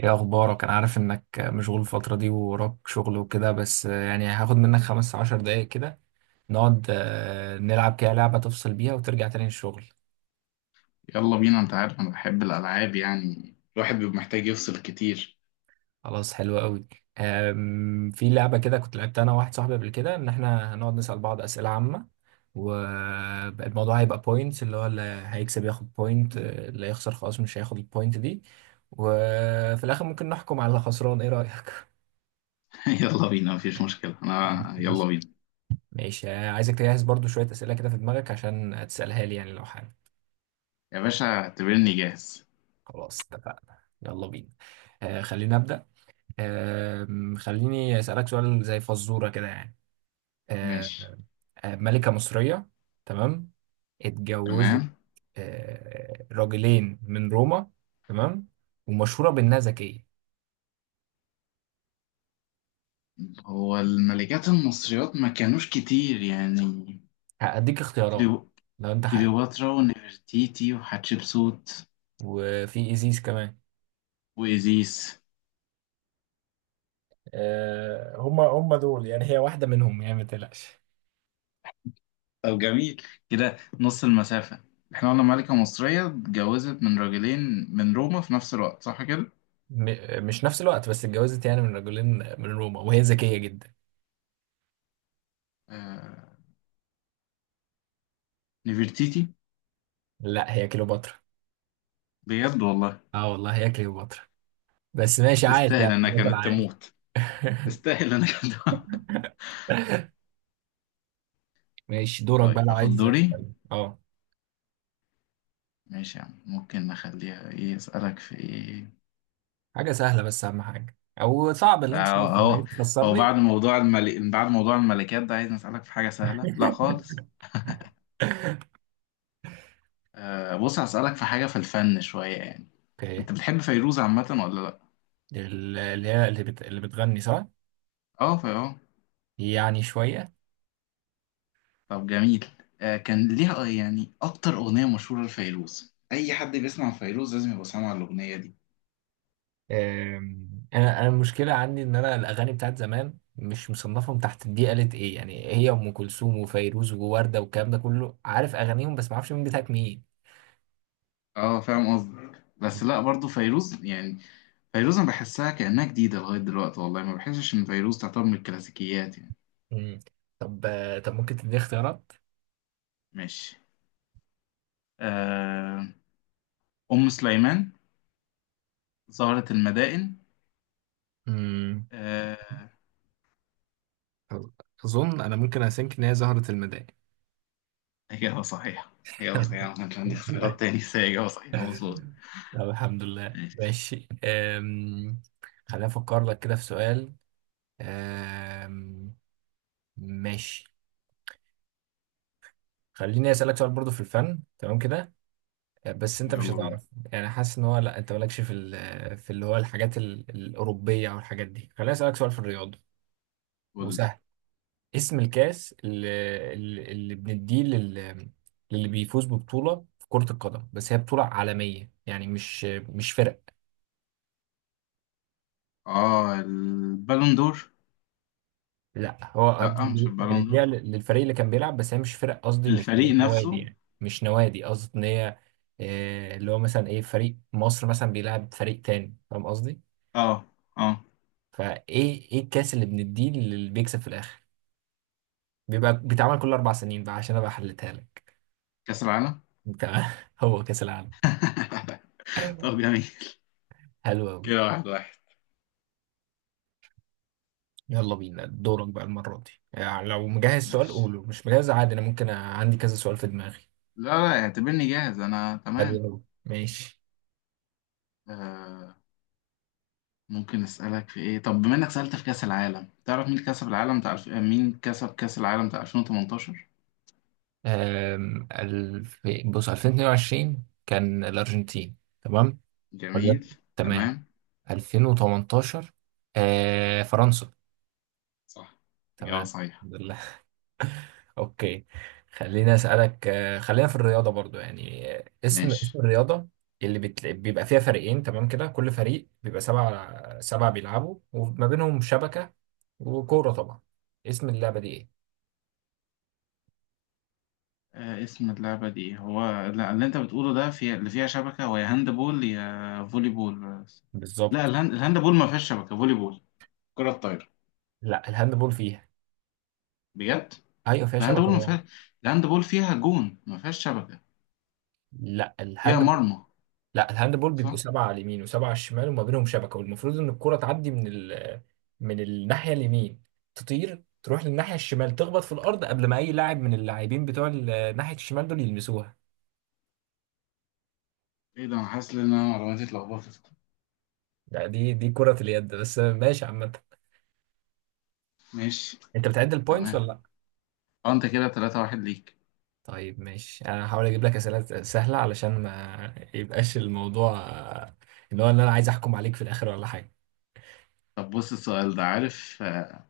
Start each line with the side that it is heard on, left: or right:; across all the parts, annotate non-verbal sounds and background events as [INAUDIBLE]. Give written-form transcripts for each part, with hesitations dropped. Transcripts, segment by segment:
right: ايه اخبارك؟ انا عارف انك مشغول الفترة دي ووراك شغل وكده، بس يعني هاخد منك 15 دقايق كده، نقعد نلعب كده لعبة تفصل بيها وترجع تاني الشغل.
left: يلا بينا، انت عارف انا بحب الالعاب، يعني الواحد بيبقى محتاج يفصل كتير.
right: خلاص حلو قوي. في لعبة كده كنت لعبتها انا وواحد صاحبي قبل كده، ان احنا هنقعد نسأل بعض أسئلة عامة، والموضوع هيبقى بوينتس، اللي هو اللي هيكسب ياخد بوينت، اللي هيخسر خلاص مش هياخد البوينت دي، وفي الاخر ممكن نحكم على الخسران. ايه رأيك؟
left: [LAUGHS] يلا بينا، مفيش مشكلة، انا يلا
right: [LAUGHS]
left: بينا.
right: ماشي. عايزك تجهز برضو شوية أسئلة كده في دماغك عشان تسألها لي يعني، لو حابب.
left: يا باشا اعتبرني جاهز.
right: خلاص اتفقنا، يلا بينا. خلينا أبدأ. آه خليني أسألك سؤال زي فزورة كده يعني. آه
left: ماشي.
right: ملكة مصرية. تمام. اتجوزت
left: تمام.
right: راجلين من روما. تمام. ومشهورة بإنها ذكية.
left: هو الملكات المصريات ما كانوش كتير يعني.
right: هأديك اختيارات
left: كليو...
right: لو أنت حابب.
left: كليوباترا ونفرتيتي وحتشبسوت
right: وفي إيزيس كمان.
left: وإيزيس.
right: هما دول يعني، هي واحدة منهم يعني، ما تقلقش.
left: طب جميل. كده نص المسافة. احنا قلنا ملكة مصرية اتجوزت من راجلين من روما في نفس الوقت، صح كده؟
right: مش نفس الوقت، بس اتجوزت يعني من رجلين من روما، وهي ذكية جدا.
left: آه... نفرتيتي.
right: لا، هي كليوباترا.
left: بجد والله؟
right: اه والله هي كليوباترا. بس ماشي، عايش
left: تستاهل
right: يعني،
left: انها
right: مثلا
left: كانت
right: عايش.
left: تموت.
right: [LAUGHS]
left: تستاهل انها كانت تموت.
right: ماشي،
left: [LAUGHS]
right: دورك
left: طيب
right: بقى لو
left: اخد
right: عايز
left: دوري.
right: تسألني. اه،
left: ماشي يا عم، ممكن نخليها ايه اسالك في ايه؟
right: حاجة سهلة بس أهم حاجة، أو صعب اللي أنت شايف إن عايز
left: اهو. هو بعد
right: تخسرني.
left: موضوع الملك، بعد موضوع الملكات ده، عايز اسالك في حاجه سهله لا
right: [LAUGHS]
left: خالص. آه بص، هسالك في حاجه في الفن شويه يعني.
right: اوكي.
left: انت بتحب فيروز عامه ولا لا؟
right: اللي هي اللي، اللي بتغني، صح؟
left: اه، في اه.
right: يعني شوية.
left: طب جميل. آه كان ليها، يعني اكتر اغنيه مشهوره لفيروز اي حد بيسمع فيروز لازم يبقى سامع الاغنيه دي.
right: انا المشكله عندي ان انا الاغاني بتاعت زمان مش مصنفهم تحت دي قالت ايه، يعني هي ام كلثوم وفيروز ووردة والكلام ده كله، عارف اغانيهم بس ما اعرفش مين بتاعت مين.
left: اه فاهم قصدك، بس لا برضو فيروز يعني. فيروز انا بحسها كأنها جديدة لغاية دلوقتي، والله ما بحسش ان فيروز تعتبر من الكلاسيكيات يعني.
right: مم. طب طب ممكن تديني اختيارات؟
left: ماشي. آه، أم سليمان، زهرة المدائن،
right: مم،
left: آه،
right: أظ- أظن أنا ممكن أسينك إن هي زهرة المداح.
left: إجابة صحيحة.
right: [LAUGHS]
left: إجابة صحيحة. ما كانش عندي
right: الحمد
left: اختيارات
right: لله.
left: تاني بس هي إجابة صحيحة مظبوط.
right: طب الحمد لله،
left: ماشي.
right: ماشي. خليني افكر لك كده في سؤال. أم... ماشي. خليني اسالك سؤال برضو في الفن، تمام كده، بس انت مش
left: يلا بينا،
right: هتعرف يعني، حاسس ان هو، لا انت مالكش في في اللي هو الحاجات الاوروبيه او الحاجات دي. خليني اسالك سؤال في الرياضه
left: قول لي.
right: وسهل. اسم الكاس اللي، اللي بنديه للي بيفوز ببطوله في كره القدم، بس هي بطوله عالميه يعني، مش فرق.
left: اه البالون دور.
right: لا، هو
left: لا مش البالون
right: بنديها
left: دور،
right: للفريق اللي كان بيلعب، بس هي مش فرق قصدي، مش
left: الفريق
right: نوادي
left: نفسه.
right: يعني، مش نوادي قصدي ان هي، اللي هو مثلا ايه، فريق مصر مثلا بيلعب فريق تاني، فاهم قصدي؟
left: اه. اه.
right: فايه، ايه الكاس اللي بنديه اللي بيكسب في الاخر، بيبقى بيتعمل كل 4 سنين بقى، عشان ابقى حلتها لك.
left: كأس العالم.
right: تمام. [LAUGHS] هو كاس العالم.
left: [LAUGHS] طب جميل.
right: حلو قوي.
left: كده واحد واحد.
right: يلا بينا، دورك بقى المره دي، يعني لو مجهز سؤال
left: ماشي.
right: قوله، مش مجهز عادي، انا ممكن عندي كذا سؤال في دماغي.
left: لا لا، اعتبرني جاهز، انا
right: حلو
left: تمام.
right: قوي، ماشي.
left: آه. ممكن اسالك في ايه، طب بما انك سالت في كاس العالم، تعرف مين كسب العالم بتاع مين كسب كاس العالم بتاع 2018؟
right: بص، 2022 كان الارجنتين. تمام. ولا،
left: جميل.
right: تمام.
left: تمام.
right: 2018 فرنسا.
left: صح. اجابه
right: تمام.
left: صحيحه.
right: اوكي. خليني اسالك خلينا في الرياضه برضو يعني. اسم
left: ماشي.
right: اسم الرياضه بيبقى فيها فريقين، تمام كده، كل فريق بيبقى سبعة سبعة بيلعبوا، وما بينهم شبكه وكوره طبعا. اسم اللعبه دي ايه؟
left: آه اسم اللعبه دي إيه؟ هو لا، اللي انت بتقوله ده في اللي فيها شبكه، هو يا هاند بول يا فولي بول. لا
right: بالظبط.
left: الهاند بول ما فيهاش شبكه. فولي بول. كره طايره.
right: لا، الهاندبول فيها.
left: بجد؟
right: ايوه، فيها
left: الهاند
right: شبكه
left: بول ما
right: طبعا.
left: فيها. الهاند بول فيها جون، ما فيهاش شبكه.
right: لا
left: فيها
right: الهاند.
left: مرمى.
right: لا، الهاندبول بيبقوا
left: صح.
right: سبعة على اليمين وسبعة على الشمال وما بينهم شبكة، والمفروض إن الكرة تعدي من من الناحية اليمين، تطير تروح للناحية الشمال، تخبط في الأرض قبل ما أي لاعب من اللاعبين بتوع ناحية الشمال دول يلمسوها.
left: ايه ده؟ انا حاسس ان انا معلوماتي اتلخبطت.
right: لا، دي كرة اليد بس، ماشي عامة.
left: ماشي.
right: أنت بتعد البوينتس
left: تمام.
right: ولا لأ؟
left: اه انت كده 3-1 ليك.
right: طيب ماشي، أنا هحاول أجيب لك أسئلة سهلة علشان ما يبقاش الموضوع، اللي هو اللي أنا عايز أحكم عليك في الآخر ولا حاجة.
left: طب بص السؤال ده، عارف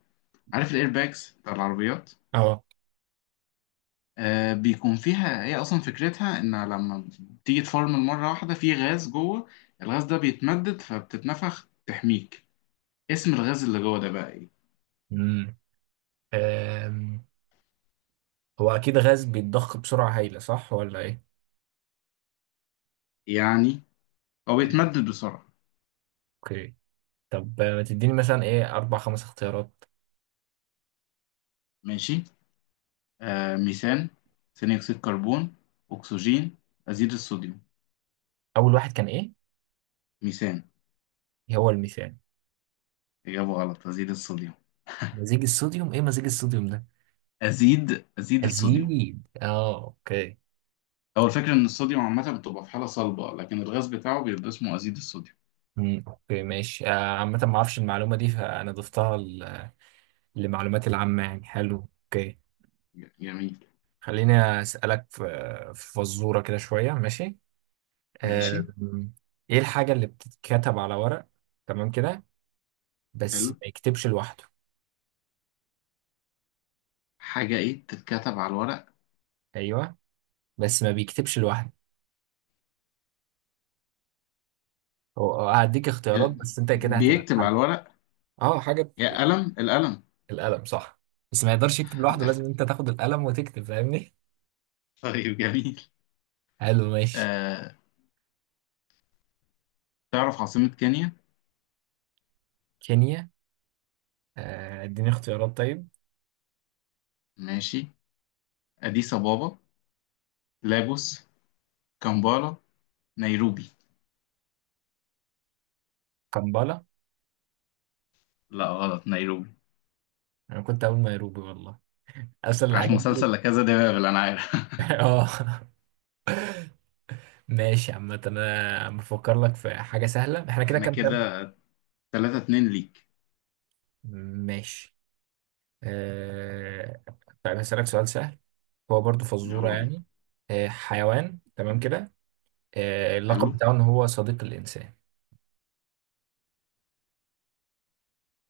left: عارف الايرباكس بتاع العربيات؟
right: أه.
left: آه بيكون فيها، هي اصلا فكرتها ان لما تيجي تفرمل مره واحده في غاز جوه، الغاز ده بيتمدد فبتتنفخ تحميك. اسم الغاز اللي جوه ده بقى ايه؟
right: أمم أم، هو أكيد غاز بيتضخ بسرعة هايلة، صح ولا إيه؟
left: يعني هو بيتمدد بسرعه.
right: اوكي. طب ما تديني مثلا ايه اربع خمس اختيارات.
left: ماشي. آه ميثان، ثاني اكسيد كربون، اكسجين، ازيد الصوديوم.
right: اول واحد كان ايه؟
left: ميثان.
right: هو الميثان.
left: اجابه غلط، ازيد الصوديوم.
right: مزيج الصوديوم، ايه مزيج الصوديوم ده؟
left: ازيد الصوديوم.
right: الزيد، اه، اوكي.
left: هو الفكرة إن الصوديوم عامة بتبقى في حالة صلبة لكن الغاز بتاعه بيبقى اسمه أزيد الصوديوم.
right: اوكي ماشي. عامة ما اعرفش المعلومة دي، فانا ضفتها لمعلوماتي العامة يعني. حلو، اوكي.
left: جميل.
right: خليني اسألك في فزورة كده شوية، ماشي.
left: ماشي.
right: آم، ايه الحاجة اللي بتتكتب على ورق، تمام كده، بس
left: حلو.
right: ما يكتبش لوحده؟
left: حاجة إيه تتكتب على الورق؟
right: ايوه، بس ما بيكتبش لوحده. هو هديك اختيارات، بس انت كده هتبقى
left: بيكتب على
right: حل.
left: الورق.
right: اه، حاجة.
left: يا قلم، القلم.
right: القلم، صح. بس ما يقدرش يكتب لوحده،
left: القلم.
right: لازم انت تاخد القلم وتكتب، فاهمني؟
left: [LAUGHS] طيب جميل.
right: حلو ماشي.
left: آه تعرف عاصمة كينيا؟
right: كينيا. اديني اختيارات طيب.
left: ماشي. أديس أبابا، لاجوس، كامبالا، نيروبي.
right: كمبالا.
left: لا غلط، نيروبي.
right: انا كنت اقول نيروبي والله. اسال
left: عشان
right: الحاجات دي.
left: مسلسل، لا كذا ده بابل أنا عارف. [LAUGHS]
right: [LAUGHS] اه ماشي. عامة انا بفكر لك في حاجة سهلة. احنا كده
left: إحنا
right: كام كام؟
left: كده 3-2 ليك.
right: ماشي. أه... طيب هسألك سؤال سهل، هو برضو فزورة
left: يلا بينا.
right: يعني. حيوان، تمام كده، اللقب
left: حلو.
right: بتاعه ان هو صديق الانسان.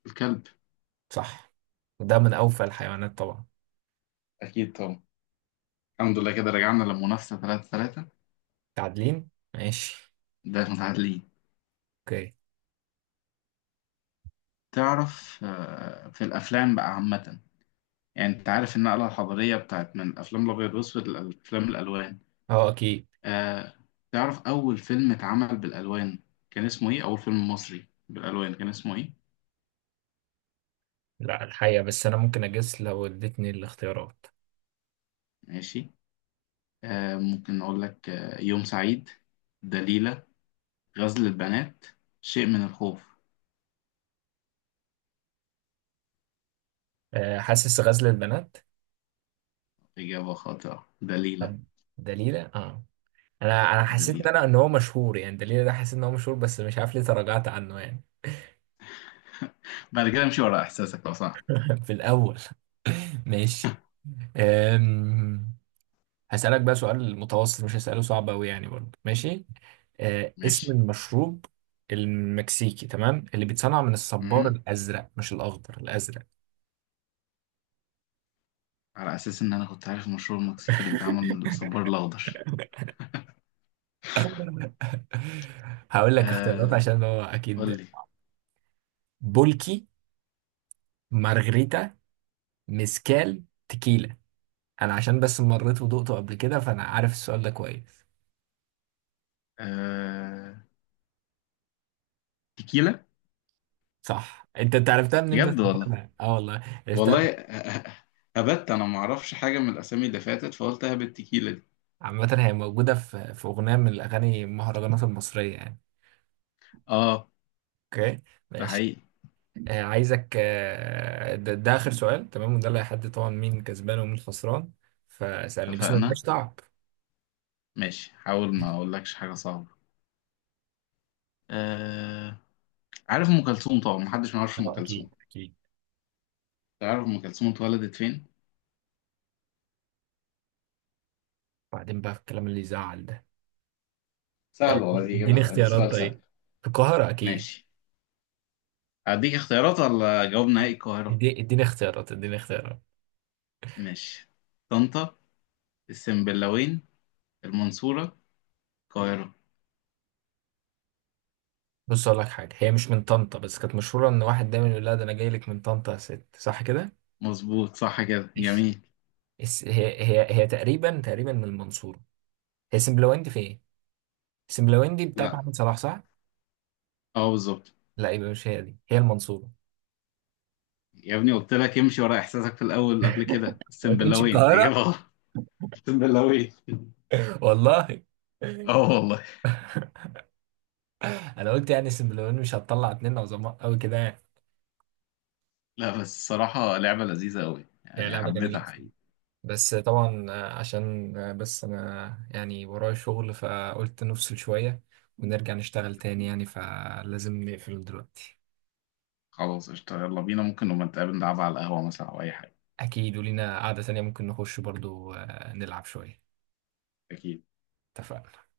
left: الكلب.
right: صح، وده من اوفى الحيوانات طبعا.
left: أكيد طبعا. الحمد لله كده رجعنا للمنافسة، تلاتة تلاتة.
right: تعادلين، ماشي.
left: ده متعادلين.
right: اوكي.
left: تعرف في الأفلام بقى عامة؟ يعني أنت عارف النقلة الحضارية بتاعت من الأفلام الأبيض والأسود لأفلام الألوان.
right: اه اكيد.
left: آه، تعرف أول فيلم اتعمل بالألوان كان اسمه إيه؟ أول فيلم مصري بالألوان كان اسمه إيه؟
right: لا الحقيقة، بس انا ممكن اجس لو اديتني الاختيارات.
left: ماشي. ممكن أقول لك يوم سعيد، دليلة، غزل البنات، شيء من الخوف.
right: حاسس غزل البنات.
left: إجابة خاطئة، دليلة.
right: طب دليلة، اه. انا حسيت ان
left: دليلة.
right: انا ان هو مشهور يعني، دليلة ده حسيت ان هو مشهور، بس مش عارف ليه تراجعت عنه يعني.
left: بعد كده امشي ورا إحساسك لو سمحت.
right: [LAUGHS] في الاول. ماشي. أم... هسألك بقى سؤال متوسط، مش هسأله صعب أوي يعني، برضه ماشي. اسم
left: ماشي.
right: المشروب المكسيكي، تمام، اللي بيتصنع من الصبار الأزرق، مش الأخضر، الأزرق.
left: على أساس إن أنا كنت عارف المشروب المكسيكي اللي بيتعمل من
right: [LAUGHS]
left: الصبار الأخضر.
right: [LAUGHS] هقول لك اختيارات
left: آه
right: عشان هو
left: قول
right: اكيد.
left: لي.
right: بولكي، مارغريتا، ميسكال، تكيلا. انا عشان بس مريت ودقته قبل كده، فانا عارف السؤال ده كويس.
left: آه تيكيلا.
right: صح، انت عرفتها منين بس؟
left: بجد والله؟
right: اه والله عرفتها.
left: والله. [LAUGHS] هبت. أنا معرفش حاجة من الأسامي اللي فاتت فقلت هبت التيكيلا دي.
right: عامة هي موجودة في أغنية من الأغاني المهرجانات المصرية يعني.
left: آه.
right: أوكي
left: ده
right: ماشي.
left: حقيقي.
right: عايزك، ده آخر سؤال تمام، وده اللي هيحدد طبعا مين كسبان ومين خسران. فسألني بس ما يبقاش
left: اتفقنا.
right: تعب.
left: ماشي، حاول ما أقولكش حاجة صعبة. آه عارف أم كلثوم طبعا، محدش ما يعرفش أم
right: اه
left: كلثوم.
right: اكيد اكيد.
left: تعرف أم كلثوم اتولدت فين؟
right: بعدين بقى في الكلام اللي يزعل ده.
left: سهل والله، دي
right: اديني
left: إجابة، دي
right: اختيارات
left: سؤال سهل.
right: طيب، في القاهرة أكيد.
left: ماشي. أديك اختيارات ولا جواب نهائي القاهرة؟
right: اديني اختيارات.
left: ماشي. طنطا، السنبلاوين، المنصورة، القاهرة.
right: بص أقول لك حاجة، هي مش من طنطا، بس كانت مشهورة إن واحد دايما يقول لها: ده أنا جاي لك من طنطا يا ست، صح كده؟
left: مظبوط صح كده،
right: ماشي.
left: جميل.
right: هي تقريبا تقريبا من المنصورة. هي سمبلويندي في إيه؟ سمبلويندي بتاعت
left: لا.
right: محمد صلاح، صح؟
left: اه بالظبط.
right: لا، يبقى مش هي دي، هي المنصورة.
left: يا ابني قلت لك امشي ورا احساسك في الاول قبل كده،
right: ما
left: اقسم بالله
right: تقولش
left: وين اجابة
right: القاهرة.
left: غلط. اقسم بالله وين.
right: [LAUGHS] والله.
left: اه والله.
right: أنا قلت يعني سمبلويندي مش هتطلع اتنين عظماء أوي كده يعني.
left: لا بس الصراحة لعبة لذيذة قوي،
right: هي
left: يعني
right: لعبة
left: حبيتها
right: جميلة،
left: حقيقي.
right: بس طبعا عشان بس انا يعني ورايا شغل، فقلت نفصل شوية ونرجع نشتغل تاني يعني، فلازم نقفل دلوقتي.
left: خلاص قشطة، يلا بينا، ممكن نبقى نتقابل نلعبها على القهوة مثلا او اي حاجة.
right: اكيد، ولينا قعدة تانية، ممكن نخش برضو نلعب شوية.
left: اكيد.
right: اتفقنا.